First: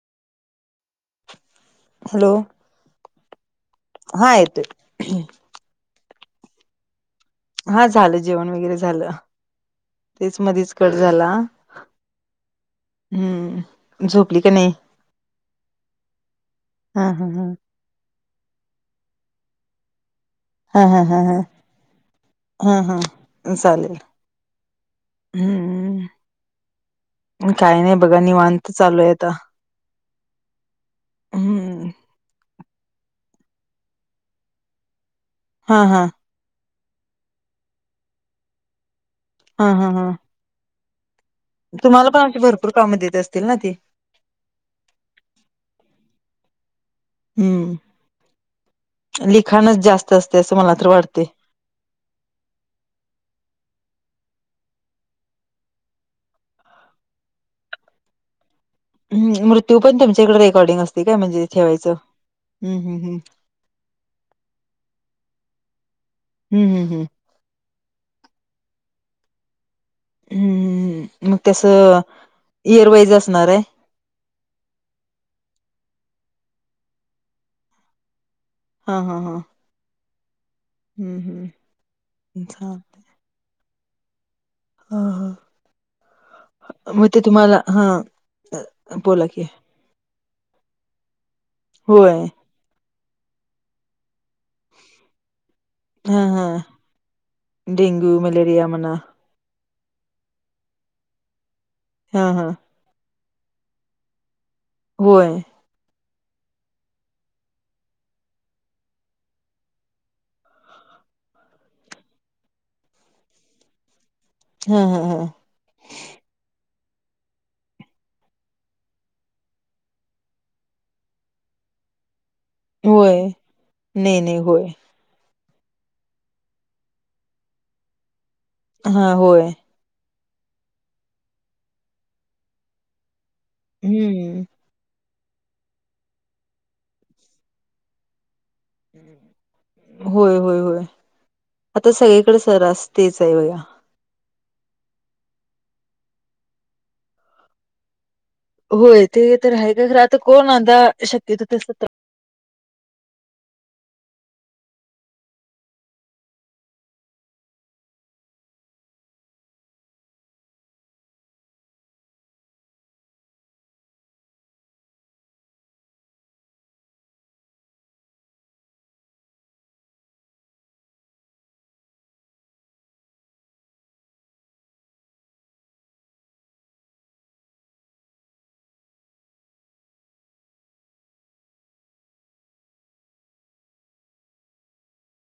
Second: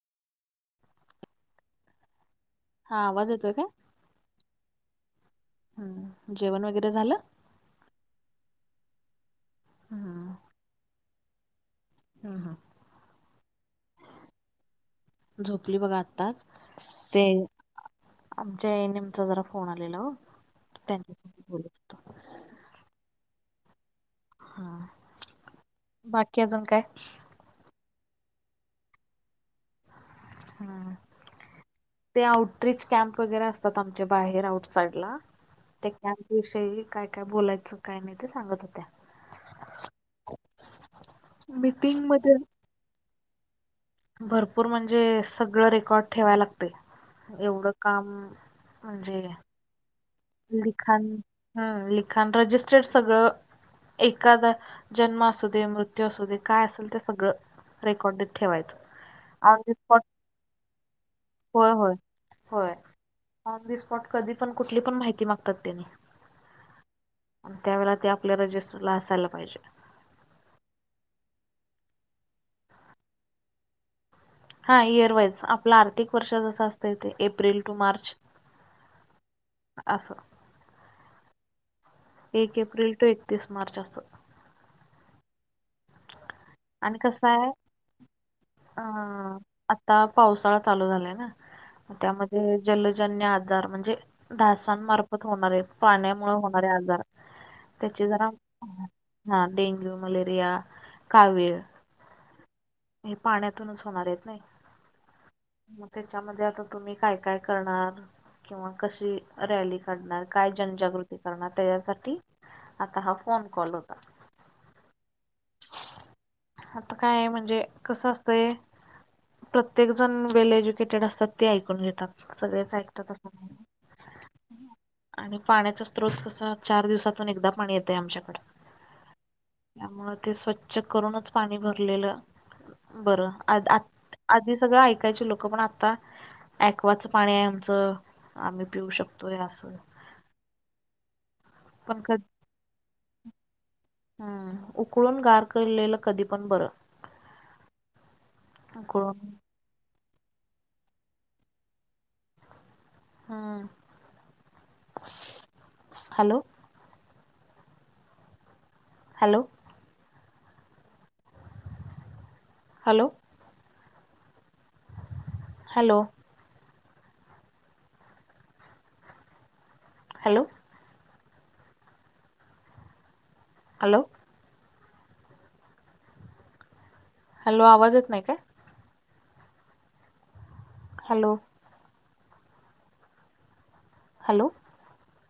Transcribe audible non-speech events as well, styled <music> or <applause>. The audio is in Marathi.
हॅलो. हा आवाज येतोय काय? हा येतोय. हम्म जेवण वगैरे झालं? हा झालं जेवण वगैरे झालं हम्म तेच मधेच कट झाला. हां हां हम्म झोपली का नाही? झोपली बघा आत्ताच हा ते हा ह आमच्या ए ऐन एम चा जरा फोन आलेला हो. हा हा हा त्यांच्यासोबत बोलत होतो हा हा चालेल. हा बाकी अजून काय? काय नाही बघा निवांत चालू आहे आता हम हम्म ते आउ कॅम्प वगैरे असतात आमच्या बाहेर आउट साइड ला हा ते हा कॅम्प विषयी काय काय बोलायचं काय नाय ते सांगत होत्या. हां हां हां. <inaudible> तुम्हाला पण मध्ये आमची भरपूर कामं देत असतील ना ते. भरपूर म्हणजे सगळं रेकॉर्ड ठेवाय लागतंय. एवढं काम म्हणजे त्यानेच जास्त असते असं मला तर लिखाण वाटते हम्म लिखाण रजिस्टेड सगळं एकादा जन्म असू दे मृत्यू असू दे काय असेल ते सगळं रेकॉर्डेड ठेवायचं. हम्म ऑन द मृत्यू पण स्पॉट तुमच्याकडे रेकॉर्डिंग असतेय काय म्हणजे होय होय ठेवायचं. होय हम्म हम्म हम्म ऑन दी स्पॉट कधी पण कुठली पण माहिती माग तर त्यांनी हम्म हम्म हम्म त्यावेळेला ते आपल्या रजिस्टरला असायला पाहिजे. हम्म हम्म मगं तस इयरवाईज असणार आहे? हां इयरवाईज आपलं आर्थिक वर्ष जसं असतंय तेे एप्रिल टू मार्च. हा हा हा. असं हम्म हम्म. एक हा एप्रिल ते एकतीस मार्च असं. हा हा आणि म ते कसं आहे तुम्हाला हा अ बोला की. आता पावसाळा चालू झालायंना होय त्यांमध्ये जलजन्य आजार म्हंजे डासांमार्फत होणारे पाण्यामुळे होणारे आजार त्याचे डेंगू, जरा मलेरिया म्हणा हा डेंग्यू, मलेरिया, कावीळ. हा हा. हे पाण्यातूनच होणार आहेतना? होय. मग त्याच्यामध्ये आता तुम्ही काय, काय करणारं? किंवा कशी रॅली काढणार, काय जनजागृती करणार त्याच्यासाठी. आता हा फोन कॉल होता. हा हा हा. आता काय आहे म्हंजे कस असतय प्रत्येक जणं वेल एज्युकेटेड असतात ते ऐकून घेतात. सगळेच ऐकतात होय, असं नाही नाई, नाई, होय. आणि पाण्याचा स्त्रोत कसा चार दिवसातून एकदा पाणी येतय आमच्याकड. हां होय. त्यामुळ ते स्वच्छ करूनच पाणी भरलेलं बरं आद आत हम्म आधी सगळं ऐकायचे लोक पण आता एक्वाच पाणी आहे आमचं आम्ही पिऊ शकतोय अस. होय, होय, होय आता पण सगळीकडे सरास तेच आहे बघा. ह उकळून गार केलेलं कधी पण बर. होय ते तर आहे का खरं आता कोण आता शक्यतो तेच ह, hello. Hello. Hello. Hello. Hello. Hello. Hello आवाज येत नाही काय? हॅलो. हॅलो.